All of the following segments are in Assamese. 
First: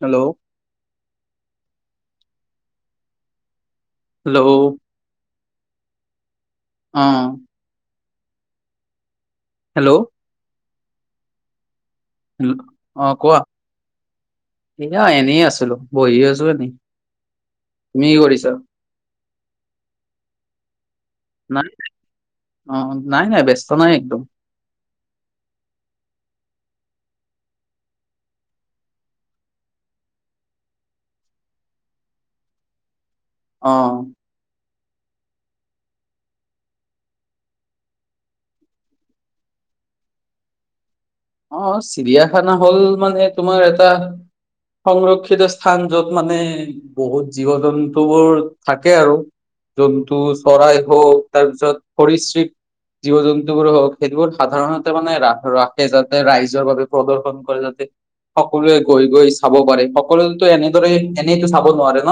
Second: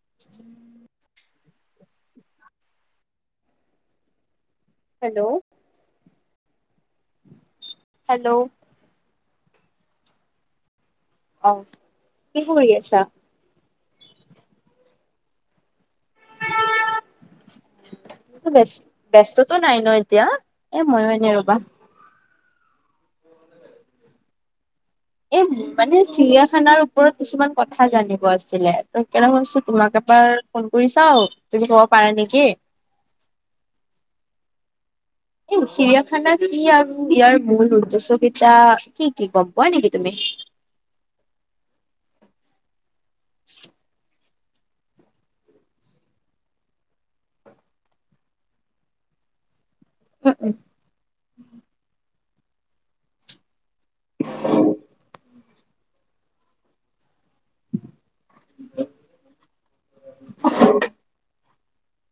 হেল্ল' হেল্ল' হেল্ল' অ হেল্ল' হেল্ল', অ', কি হেল্ল' কৰি আছা অ, কোৱা এয়া এনেই আছিলোঁ। বহি আছোঁ এনে, ব্যস্ত ব্যস্তটো নাই ন? এতিয়া, এ ময়ো এনে ৰবা, নাই অ', নাই নাই ব্যস্ত নাই একদম। এ, মানে চিৰিয়াখানাৰ ওপৰত কিছুমান কথা জানিব আছিলে। ত সেই কাৰণে ভাবিছোঁ তোমাকে এবাৰ ফোন কৰি চাওঁ, তুমি কব পাৰা নেকি? অ', এই চিৰিয়াখানাটো কি আৰু ইয়াৰ মূল উদ্দেশ্য কেইটা কি কি গম পোৱা নেকি? তুমি [inaudible] অ'--চিৰিয়াখানা হ'ল মানে তোমাৰ এটা সংৰক্ষিত স্থান য'ত মানে, বহুত জীৱ জন্তুবোৰ থাকে। আৰু জন্তু চৰাই হওঁক তাৰপিছত সৰীশৃপ জীৱ জন্তু বোৰক সেইবোৰ সাধাৰণতে মানে ৰা ৰাখে যাতে ৰাইজৰ বাবে প্ৰদৰ্শন কলেজতে সকলোৱে গৈ গৈ চাব পাৰে। সকলোৱেটো এনেদৰে এনেই টো চাব নোৱাৰে ন?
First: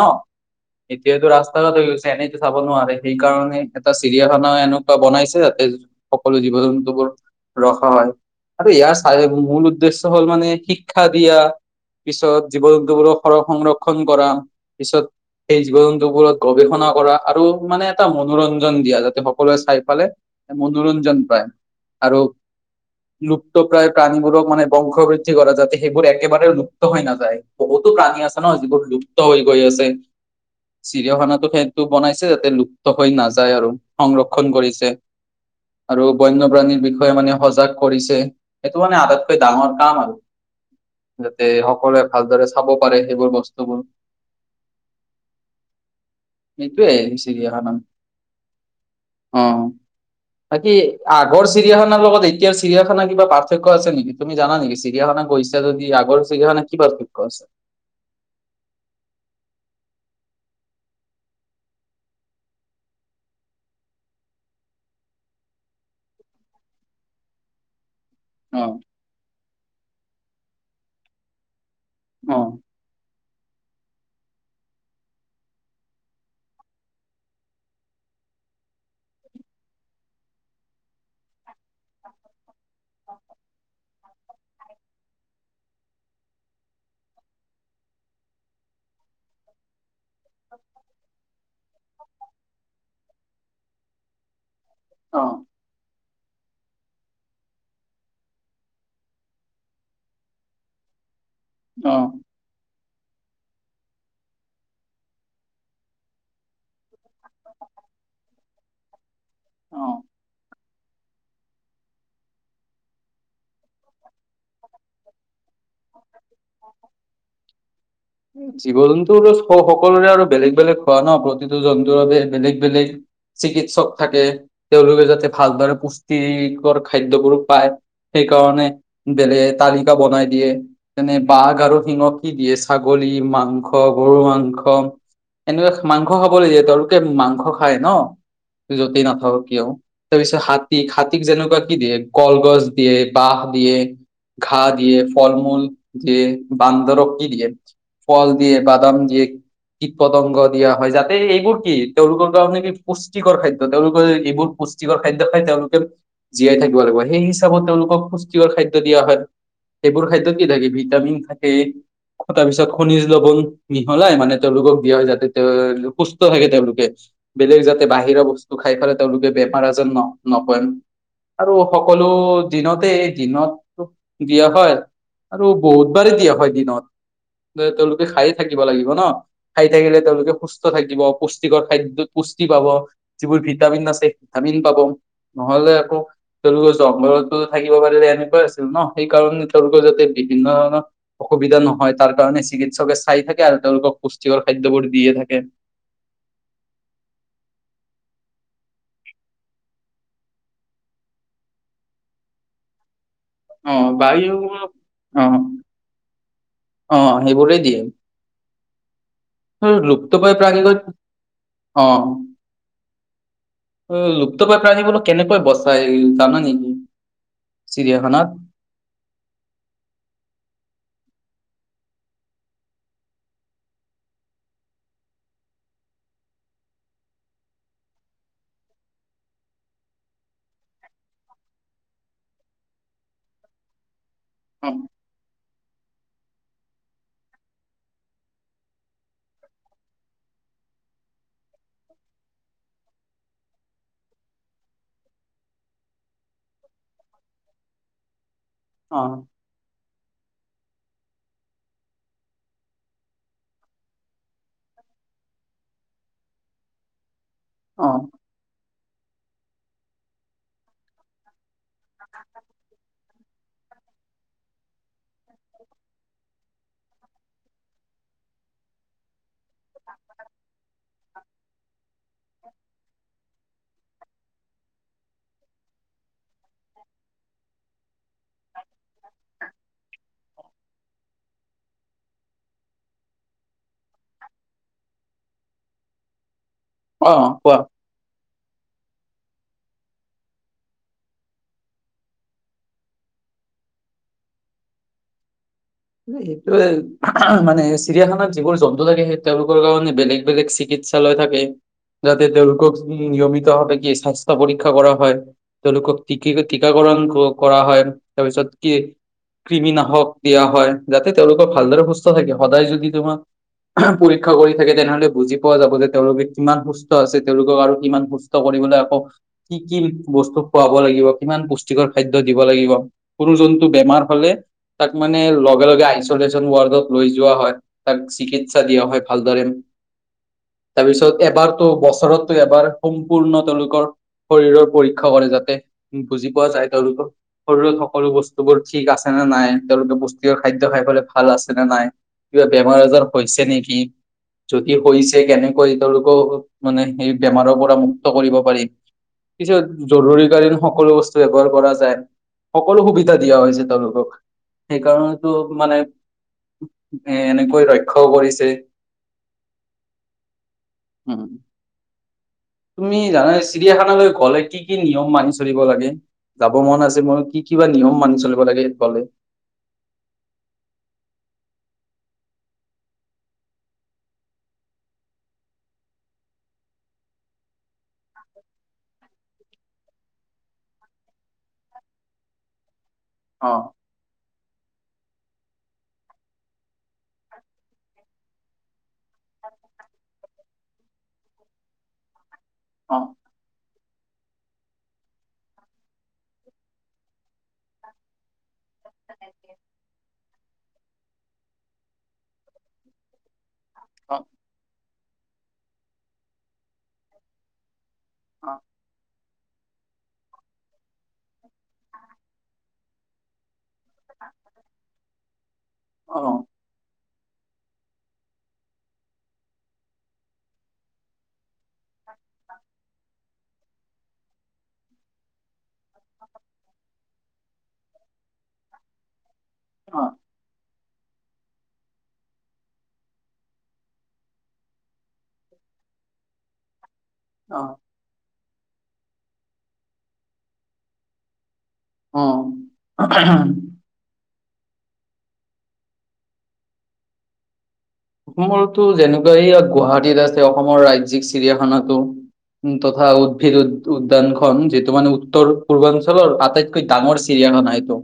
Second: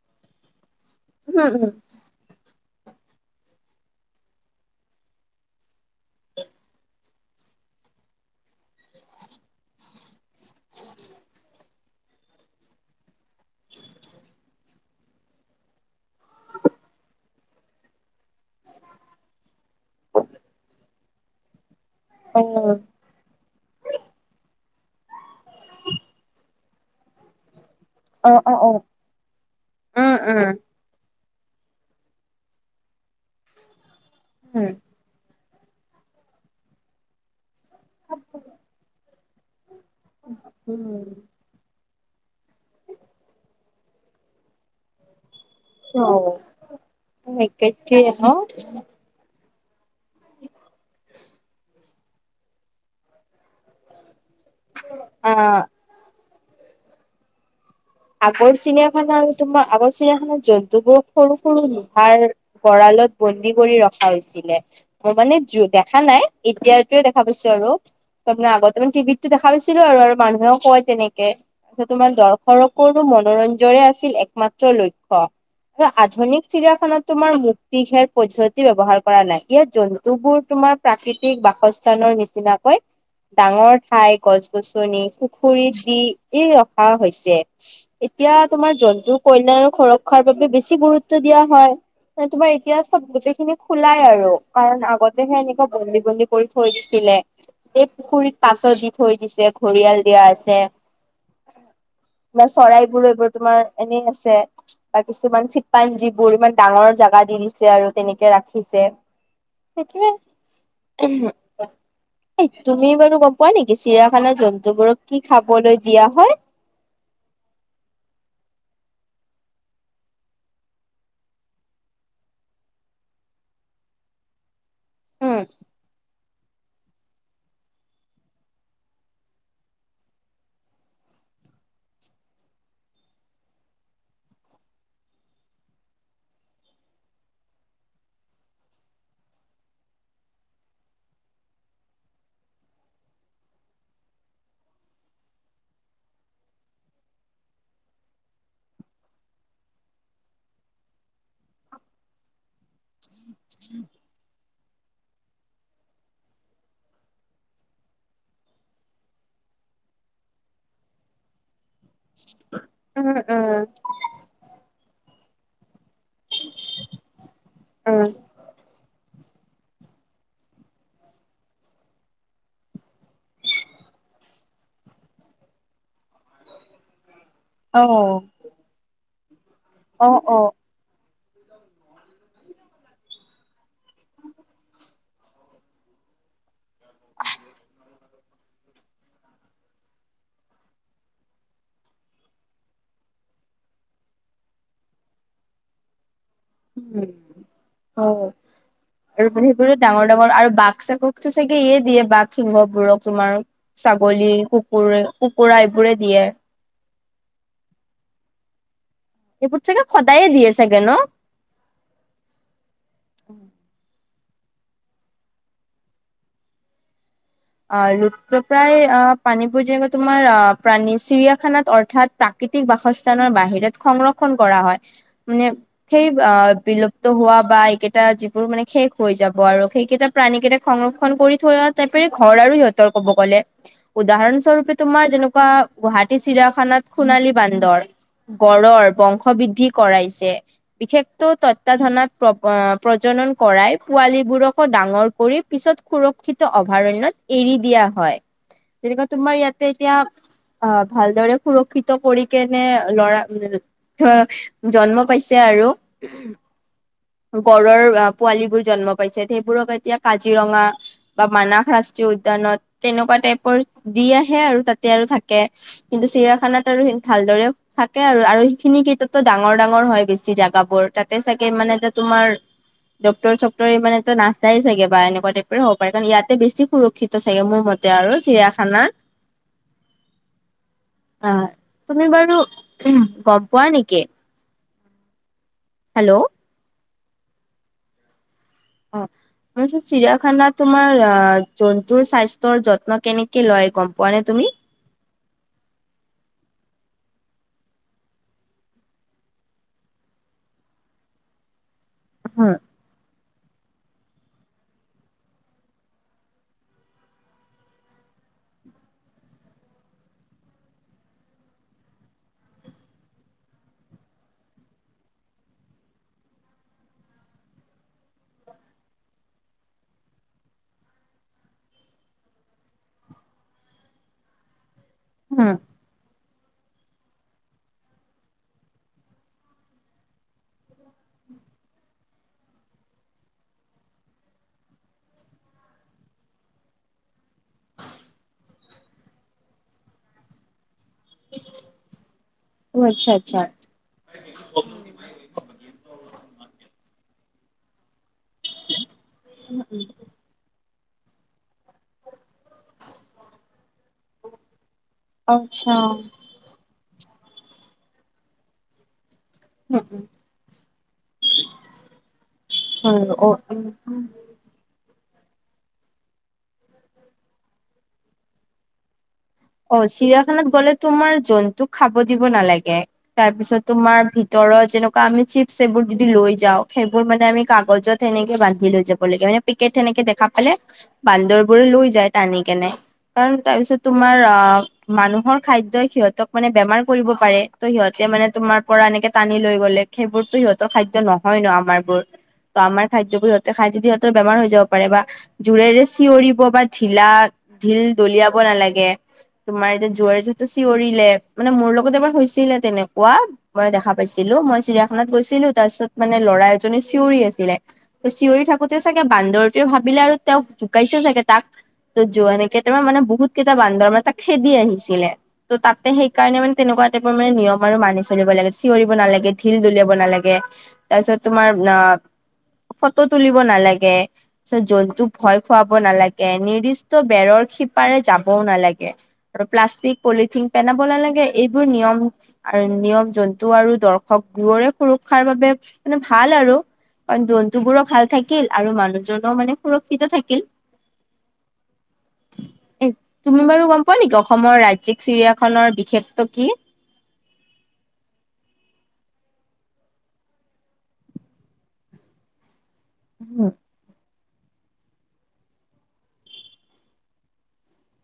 এতিয়াটো ৰাস্ত ঘাট হৈ গৈছে এনেইটো চাব নোৱা সেই কাৰণে এটা চিৰিয়াখানা এনেকুৱা বনাইছে যাতে সকলো জীৱ-জন্তুবোৰ ৰখা হয় আৰু ইয়াৰ চাৰে মূ মূল উদ্দেশ্য হ'ল মানে শিক্ষা দিয়া। পিছত জীৱ জন্তুবোৰক সৰ সংৰক্ষন কৰা, পিছত সেই জীৱ জন্তুবোৰক গৱেষণা কৰা আৰু মানে এটা মনোৰঞ্জন দিয়া। যাতে সকলোৱে চাই পালে মনোৰঞ্জন পায়। অ, ত প্ৰায় প্ৰাণীবোৰক মানে বংশ বৃদ্ধি কৰা যাতে সেইবোৰ একেবাৰে লুপ্ত হৈ নযায়। বহুতো প্ৰাণী অ আছে অ ন? অ যিবোৰ লুপ্ত হৈ গৈ আছে। উম উম চিৰিয়াখানাত, ত সেইটো বনাইছে যাতে লুপ্ত হৈ নাযায় আৰু সংৰক্ষণ উম কৰিছে। আৰু বন্যপ্ৰাণীৰ বিষয়ে মানে সজাগ কৰিছে। এইটো মানে আটাইতকৈ ডাঙৰ কাম হ'ল উম যাতে সকলোৱে ভালদৰে চাব পাৰে সেইবোৰ বস্তুবোৰৰ চিৰিয়াখানা অ'একেঠেই ন অ' বাকি আগৰ চিৰিয়াখানাৰ লগত এতিয়াৰ চিৰিয়াখানা কিবা পাৰ্থক্য আছে নেকি? তুমি জান নেকি? চিৰিয়াখানা আহ গৈছা যদি আগৰ চিৰিয়াখানাত কি পাৰ্থক্য আছে। আগৰ চিৰিয়াখানা আৰু তোমাৰ আগৰ চিৰিয়াখানাত জন্তুবোৰ সৰু সৰু লোহাৰ গড়াল বিলাক বন্দী কৰি ৰখা হৈছিলে। মই মানে দেখা নাই। এতিয়াৰটো দেখা পাইছোঁ আৰু তাৰমানে অ আগতেও টিভিতটো দেখা পাইছিলোঁ আৰু মানুহেও কয় তেনেকে তোমাৰ অ দৰ্শ মনোৰঞ্জয়ে আছিল একমাত্ৰ লক্ষ্য। ইয়াত আধুনিক চিৰিয়াখানাত তোমাৰ মুক্তি ঘেৰ পদ্ধতি ব্যৱহাৰ কৰা নাই। ইয়াত জন্তু বোৰ তোম তোমাৰ প্ৰাকৃতিক বাসস্থানৰ নিচিনাকৈ ডাঙৰ ঠাই, গছ-গছনি, পুখুৰীত দি এই ৰখা হৈছে। এতিয়া, তোমাৰ জন্তুৰ কল্যাণ আৰু সুৰক্ষাৰ বাবে বেছি গুৰুত্ব দিয়া হয়। মানে তোমাৰ এতিয়া চ'ব গোটেই খিনি খোলাই আৰু কাৰণ অ আগতেহে এনেকুৱা বন্দী বন্দী কৰি থৈয় দিছিলে। এই পুখুৰীত কাছ দি থৈ দিছে, ঘৰিয়াল দিয়া আছে। অহ' ইমান চৰাই বোৰ এইবোৰ তোমাৰ এনেই আছে। বা কিছুমান চিম্পাঞ্জিবোৰ ইমান ডাঙৰ জাগাত দি দিছে আৰু তেনেকে ৰাখিছে। অ। সেইটোৱে, তুমি বাৰু গ'ম নোপোৱা নেকি? চিৰিয়াখানা জন্তুবোৰক কি খাবলৈ দিয়া হয়। জীৱ জন্তু বোৰৰ স সকলোৰে আৰু বেলেগ বেলেগ খোৱা ন? প্ৰতিটো জন্তুৰ বাবে বেলেগ বেলেগ চিকিৎসক থাকে। তেওঁলোকে যাতে উম ভালদৰে পুষ্টিক খাদ্যবোৰ পায় সেইকাৰণে বেলেগ তালিকা বনাই দিয়ে যেনে বাঘ আৰু সিংহক কি দিয়ে ছাগলী মাংস, গৰু মাংস এনেকুৱা মাংস খাবলে দিয়ে তেওঁলোকে মাংস খায় ন য'তেই নাথাকক কিয় তাৰ পিছত হাতীক হাতীক যেনেকুৱা কি দিয়ে কলগছ দিয়ে বাহ দিয়ে ঘাঁহ দিয়ে ফল মূল দিয়ে বান্দৰক কি দিয়ে ফল দিয়ে বাদাম দিয়ে কীট পতংগ দিয়া হয় যাতে এইবোৰ কি তেওঁলোকৰ কাৰণে কি পুষ্টিকৰ খাদ্য তেওঁলোকৰ যে এইবোৰ পুষ্টিকৰ খাদ্য খাই তেওঁলোকে জীয়াই থাকিব লাগিব সেই হিচাপত তেওঁলোকক পুষ্টিকৰ খাদ্য দিয়া হয় সেইবোৰ খাদ্য কি থাকে ভিটামিন থাকে তাৰ পিছত খনিজ উম লবন উম মিহলাই মানে তেওঁলোকক দিয়া হয় যাতে তেওঁলোক সুস্থ থাকে তেওঁলোকে বেলেগ যাতে উম বাহিৰৰ বস্তু খাই পেলাই তেওঁলোকে বেমাৰ আজৰত ন নপয়েম আৰু সকলো দিনতে এই দিনতো দিয়া হয় আৰু বহুত বাৰেই দিয়া হয় দিনত অ তেওঁলোকে খায়ে থাকিব লাগিব ন খাই থাকিলে অ তেওঁলোকে অ সুস্থ থাকিব পুষ্ কৰ খাদ্যত পুষ্টি পাব যিবোৰ ভিটামিন আছে ভিটামিন পাব নহলে আকৌ তেওঁলোকৰ জংঘলতো থাকিব পাৰিলেহেতেন আছিল ন সেই কাৰণে তেওঁলোকৰ যাতে বিভিন্ন ধৰণৰ অসুবিধা নহয় যাৰ কাৰণে চিকিৎসকে চাই থাকে আৰু তেওঁলোকক পুষ্টিকৰ খাদ্যবোৰ দিয়ে থাকে উম হ আৰু সেইবোৰো ডাঙৰ ডাঙৰ আৰু বাঘ চাঘক টো চাগে ইয়ে দিয়ে বাঘ সিংহ বোৰক তোমাৰ অ ছাগলী বায়ু কুকুৰে অ কুকুৰা এইবোৰে দিয়ে অ সেইবোৰে দিয়ে এইবোৰ চাগে সদায়ে লুপ্তপ্ৰায় দিয়ে প্ৰাণী গৈ চাগে ন অ অ লুপ্তপ্ৰায় প্ৰাণী বোৰক কেনেকৈ বচাই জানা নেকি অ চিৰিয়াখানাত? লুপ্তপ্ৰায় প্ৰণীবোৰ যেনেকৈ তোমাৰ প্ৰাণী চিৰিয়া খানাত অৰ্থাত প্ৰাকৃতিক বাসস্থানৰ বাহিৰত সংৰক্ষণ কৰা হয় মানে সেই বিলুপ্ত হোৱা বা এইকেইটা যিবোৰ মানে শেষ হৈ যাব আৰু সেইকেইটা প্ৰাণী কেইটাক সংৰক্ষণ কৰি থোৱাটাইপৰে ঘৰ আৰু সিহতৰ ক'ব গ'লে উদাহৰণ অ স্বৰূপে তোমাৰ যেনেকুৱা গুৱাহাটী চিৰাখানাত সোনালী বান্দৰ গড়ৰ বংশ বৃদ্ধি কৰাইছে বিশেষত তত্বাধানত প্ৰজ- নন কৰাই পোৱালীবোৰকো ডাঙৰ কৰি পিছত সুৰক্ষিত অভয়াৰণ্যত এৰি দিয়া হয় অ যেনেকুৱা তুমাৰ ইয়াতে এতিয়া অ ভালদৰে সুৰক্ষিত কৰি কেনে ল'ৰা জন্ম পাইছে আৰু গড়ৰ অ পোৱালী বোৰ জন্ম পাইছে সেইবোৰক এতিয়া কাজিৰঙা বা মানস ৰাষ্ট্ৰীয় উদ্যানত তেনেকুৱা টাইপৰ দি আহে আৰু তাতে আৰু থাকে কিন্তু চিৰিয়াখানাত ভালদৰে থাকে আৰু আৰু সেইখিনি কেইটাতো ডাঙৰ ডাঙৰ হয় বেছি জাগা বোৰ তাতে চাগে মানে তাত তোমাৰ ডক্তৰ -চক্তৰে ই মানে নাচায় চাগে বা এনেকুৱা টাইপৰে হ'ব পাৰে কাৰণ ইয়াত বেছি সুৰক্ষিত চাগে মোৰ মতে আৰু চিৰিয়াখানা আহ তুমি বাৰু গম পোৱা নেকি হেল্ল' অ কোৱা অ ত চিৰিয়াখানাত তোমাৰ জন্তুৰ স্বাস্থ্যৰ যত্ন কেনেকে লয় গম পোৱা নে তুমি [inaudible] সেইটোৱে মানে চিৰিয়াখানাত যিবোৰ জন্তু থাকে সেই তেওঁলোকৰ কাৰণে বেলেগ বেলেগ চিকিৎসা চিকিৎসালয় থাকে যাতে তেওঁলোকক নিয়মিত কি স্বাস্থ্য পৰীক্ষা কৰা হয় তেওঁলোকক টিকাকৰণ কৰা হয় তাৰপিছত ক কৃমি নাশক দিয়া হয় যাতে তেওঁলোকক ভালদৰে সুস্থ থাকে সদায় যদি তোমাৰ পৰীক্ষা কৰি থাকে তেনেহলে বুজি পোৱা যাব যে তেওঁলোকে কিমান সুস্থ আছে তেওঁলোকক আৰু কিমান সুস্থ কৰি আকৌ কি কি বস্তু খুৱাব লাগিব কিমান পুষ্টিকৰ খাদ্য দিব লাগিব কোনো জ হম [unintelligible] আইচলেচন ৱাৰডত লৈ যোৱা হয় তাক চিকিৎসা দিয়া হয় ভালদৰে তাৰপিছত এবাৰতো বছৰতো এবাৰ সম্পূৰ্ণ তেওঁলোকৰ শৰীৰৰ পৰীক্ষা কৰে যাতে বুজি পোৱা যায় তলোক শৰীৰত সকলো বস্তুবোৰ ঠিক আছে নাই তেওঁলোকে খ খাই পাই ভাল আছে নে নাই কিবা অ বেমাৰ আজাৰ আচ্ছা আচ্ছা হৈছে নেকি যদি হৈছে কেনেকৈ তেওঁলোকক মানে সেই বেমাৰৰ পৰা মুক্ত কৰিব পাৰি কিছু জৰুৰীকালীন সকলো বস্তু ব্যৱহাৰ কৰা যায় সকলো সুবিধা দিয়া হৈছে তেওঁলোকক সেইকাৰণে টো মানে আচ্ছা এ এনেকৈ ৰক্ষাও কৰিছে উম উম উম তুমি জানা চিৰিয়াখানালৈ গলে কি কি নি নিয়ম মানি চলিব লাগে যাব মন আছে। মোৰ কি কিবা নিয়ম মানি চলিব লাগে। এইফালে অ' চিৰিয়াখানাত গ'লে তোমাৰ জন্তুক খাব দিব নালাগে, তাৰ পিছত তোমাৰ ভিতৰত যেনেকুৱা আমি চিপ এইবোৰ যদি লৈ যাওঁ সেইবোৰ মানে আমি কাগজত সেনেকে বান্ধি লৈ যাব লাগে মানে পেকেট সেনেকে দেখা পালে বান্দৰ বো লৈ যায় টানি কেনে কাৰণ অ তাৰ পিছতটো অ' মানুহৰ খাদ্যই সিহঁতক মানে বেমাৰ কৰিব পাৰে ত সিহঁতে মানে তোমাৰ পৰা এনেকে টানি লৈ গ'লে সেইবোৰতো সিহঁতৰ খাদ্য নহয় ন আমাৰ বোৰৰ ত আমাৰ অ খাদ্য বোৰ সিহঁতে খাই যদি সিহতে বেমাৰ হৈ যাব পাৰে বা জোৰেৰে চিঞৰিব বা ঢিলা ঢিল দলিয়াব নালাগে তোমাৰ এতিয়া জুৱাৰটো চিঞৰিলে মানে মোৰ লগত এবাৰ হৈছিলে তেনেকুৱা মই দেখা অ পাইছিলো মই চিৰিয়াখানাত গৈছিলো তাৰ পিছত মানে লৰা চিঞৰি আছিলে ত চিঞৰি থাকোতে চাগে বান্দৰ ভাবিলে আৰু তেওঁক জোকাইছে চাগে তাক ত য এনেকে তাৰ মানে বহুত কেইটা বান্ধ মানে তাক খেদি আহিছিলে ত' তাতে অ সেইকাৰণে মানে তেনেকুৱা মানে নিয়ম আৰু মানি চলিব লাগে চিঞৰিব নালাগে ঢিল দলিয়াব নালাগে তাৰপিছত তোমাৰ ন ফটো তুলিব নালাগে। জন্তুক ভয় খুৱাব নালাগে নিৰ্দিষ্ট বেৰৰ শিপাৰে যাবও নালাগে। প্লাষ্টিক পলিথিন পে নালাগে এইবোৰ নিয়ম আৰু নিয়ম জন্তু আৰু দৰ্শক দুয়ৰে সুৰক্ষাৰ বাবে মানে ভাল আৰু কাৰণ অ জন্তুবোৰো ভাল থাকিল আৰু মানুহজনও মানে সুৰক্ষিত থাকিল। এ তুমি বাৰু গম পোৱা অ' অসমৰ ৰাজ্যিক চিৰিয়াখনৰ বিশেষটো কি? অসমতো যেনেকুৱা ইয়াত গুৱাহাটীত আছে অসমৰ ৰাজিক চিৰিয়াখানাতো। উম, তথা উদ্ভিদ উ উ যোনখন যিটো মান উত্তৰ পূৰ্বাঞ্চলৰ আটাইতকৈ ডাঙৰ চিৰিয়াখানা এইটো।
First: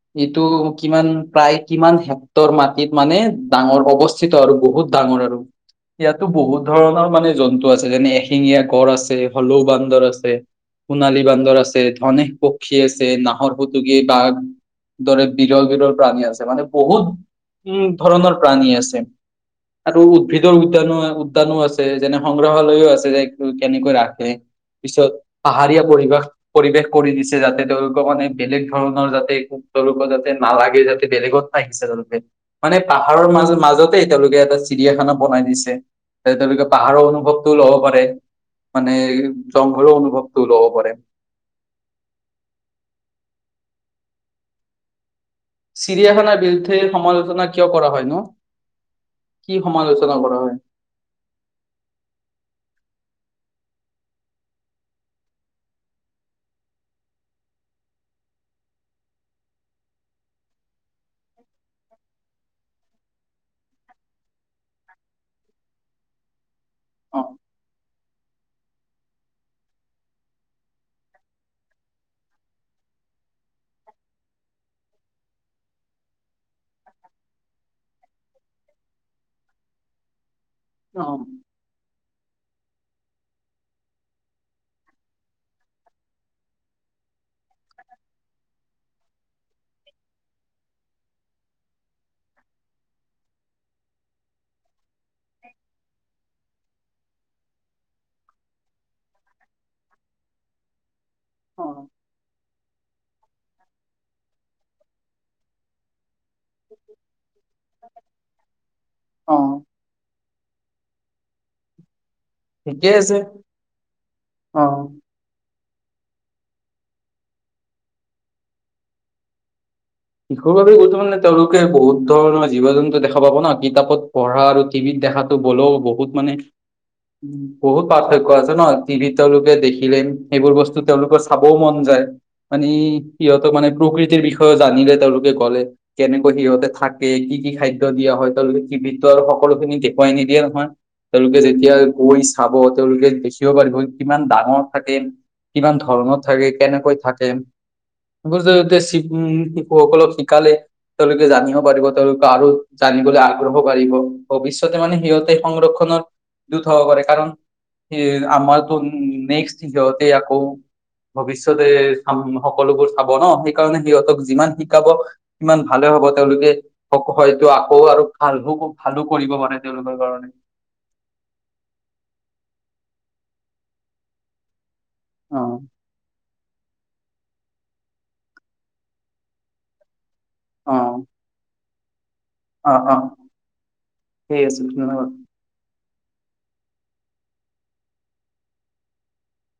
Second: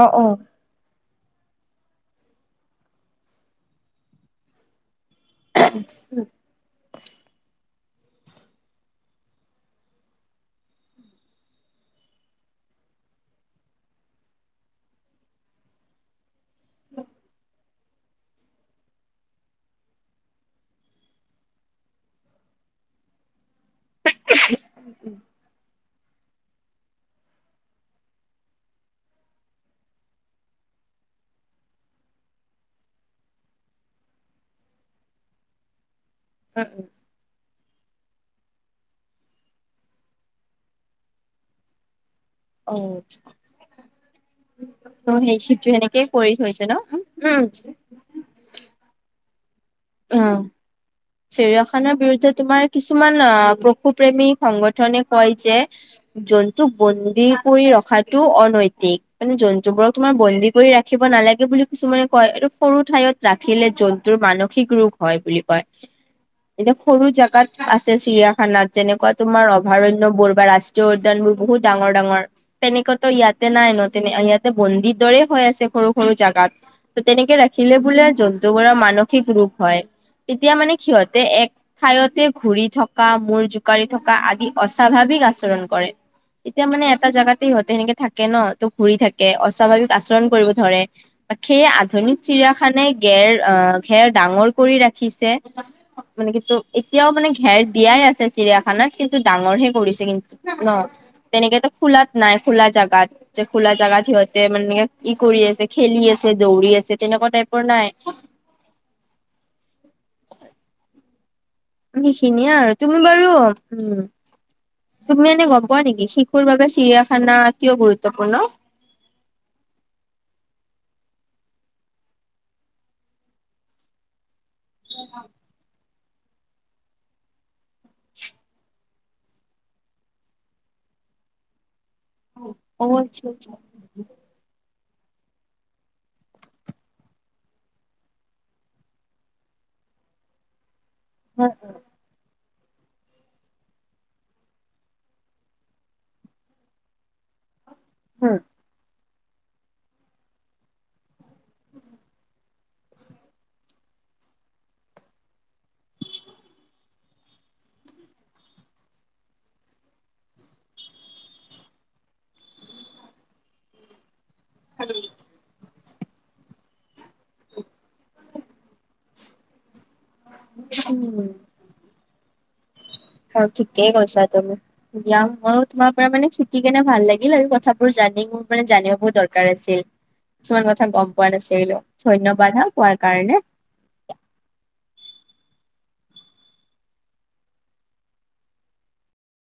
অ অ উ এইটো কিমান প্ৰায় কিমান হেক্টৰ মাটিত মানে ডাঙৰ অৱস্থিত আৰু বহুত ডাঙৰ আৰু ইয়াতো বহুত ধৰণৰ মানে জন্তু আছে। যেনে এশিঙীয়া গড় আছে, হলৌ বান্দৰ আছে। সোণালী বান্দৰ আছে, ধনেক পক্ষী আছে, নাহৰ ফুটুকী বাঘ দৰে বিৰল বিৰল প্ৰাণী আছে মানে বহুত উম ধৰণৰ প্ৰাণী আছে। আৰু উদ্ভিদৰ উদ্যানো উদ্যানো আছে যেনে সংগ্ৰহালয়ো আছে যে। কেনেকৈ ৰাখে পিছত পাহাৰীয়া পৰিৱেশ পৰিৱেশ কৰি দিছে যাতে তেওঁলোকক মানে বেলেগ ধৰণৰ যাতে তেওঁলোকৰ যাতে নালাগে। বেলেগত ন আহিছে তেওঁলোকে মানে আৰু মাজ মাজতে তেওঁলোকে এটা চিৰিয়াখানা বনাই দিছে তেওঁলোকে পাহাৰৰ অনুভৱ ল'ব পাৰে, মানে জংঘলো অনুভৱটো ল'ব পাৰে। অ' ত সেই শিটো এনেকেই কৰি চিৰিয়াখানাৰ থৈছে বিৰুদ্ধে সমালোচনা কিয় ন। কৰা হয় নো কি সমালোচনা কৰা হয়। চেৰিয়াখানৰ বিৰুদ্ধে তোমাৰ কিছুমান আহ পশুপ্ৰেমী সংগঠনে কয় যে। জন্তুক বন্দী কৰি ৰখাটো অনৈতিক মানে জন্তুবোৰক তোমাৰ বন্দী কৰি ৰাখিব। নালাগে বুলি কিছুমানে কয়, এইটো সৰু ঠাইত ৰাখিলে জন্তুৰ মানসিক ৰোগ হয় বুলি কয়। এতিয়া সৰু অ জোগাত আছে। চিৰিয়াখানাত যেনেকুৱা তোমাৰ অভয়াৰণ্য বোৰ বা ৰাষ্ট্ৰীয় উদ্যান বোৰ বহুত ডাঙৰ ডাঙৰ তেনেকেতো ইয়াতে নাই ন তেনে ইয়াতে বন্দিৰ দৰে হৈ আছে সৰু সৰু জেগাত ত তেনেকে ৰাখি। ৰাখিলে বোলে জন্তুবোৰৰ মানসিক ৰোগ হয় তেতিয়া মানে অ সিহঁতে এক ঠাইত তে, ঘূৰি থকা মূৰ জোকাৰি থকা আদি অস্বাভাৱিক আচৰণ কৰে। এতিয়া মানে এটা জোগাতে ইহঁতে সেনেকে থাকে ন ত ঘূৰি থাকে, অস্বাভাৱিক আচৰণ কৰিব ধৰে সেইয়ে আধুনিক চিৰিয়াখানে ঘেৰ আহ ঘেৰ ডাঙৰ কৰি ৰাখি উঠিছে মানে টো কিন্তু এতিয়াও মানে ঘেৰ দিয়াই আছে চিৰিয়াখানাত কিন্তু ডাঙৰ হে কৰিছে কিন্তু ন অ তেনেকেতো খোলাত নাই। খোলা জাগাত যে খোলা জাগাত সিহঁতে মানে কি কৰি আছে খেলি আছে। দৌৰি আছে তেনেকুৱা টাইপৰ নাই অ সেইখিনিয়ে আৰু ঠিকে তুমি আছে বাৰু উ অ তুমি এনে গবা কোৱা নেকি শিশুৰ বাবে চিৰিয়াখানা কিয় গুৰুত্বপূৰ্ণ শিশুৰ বাবে কো মানে তেওঁলোকে বহুত ধৰণৰ জীৱ জন্তু দেখা পাব ন কিতাপত পঢ়া আৰু টিভিত দেখাতো ব'লেও বহুত মানে বহুত পাৰ্থক্য আছে ন টিভিত তেওঁলোকে দেখিলেম সেইবোৰ বস্তু তেওঁলোকৰ চাবও মন যায়। মানে অ আচ্ছা আচ্ছা সিহঁতক মানে প্ৰকৃতিৰ বিষয়ে জানিলে। তেওঁলোকে গ'লে কেনেকৈ সিহঁতে থাকে কি কি খাদ্য দিয়া হয় তেওঁলোকে কি বিত্ত আৰু সকলোখিনি গেটৰ কই নিদিয়ে নহয় তেওঁলোকে যেতিয়া গৈছে। খাব তেওঁলোকে দেখিও পাৰিব কিমান ডাঙৰ থাকে। কিমান ধৰণৰ থাকে কেনেকৈ থাকে উ হয় শিশুসকলক শিকালে তেওঁলোকে জানিব পাৰিব তেওঁলোকে আৰু জানিবলৈ আগ্ৰহ কৰিবিব ভৱিষ্বতে মানে সিহঁতে সংৰক্ষণৰ দুত হ কৰে কাৰণ স আমাৰতো নেক্সটতে আকৌ ভৱিষ্যতে চ সকলোবোৰ চাব ন সেইকাৰণে সিহঁতক যিমান শিকাব কিমান ভালে হব তেওঁলোকে হয়তো আকৌ আৰু ভাল ভালো কৰিব পাৰে তেওঁলোকৰ কাৰণে উম অ ঠিকেই কৈছা তুমি যাম অ মই তোমাৰ পৰা মানে স কেনে ভাল লাগিল আৰু কথাবোৰ জানি মোৰ মানে জানিব দৰকাৰ আছিল কিছুমান অ কথা গম পোৱা নাছিল এইিলো ধন্যবাদ হা অ কোৱাৰ অ কাৰণে ঠিক আছে ধন্যবাদ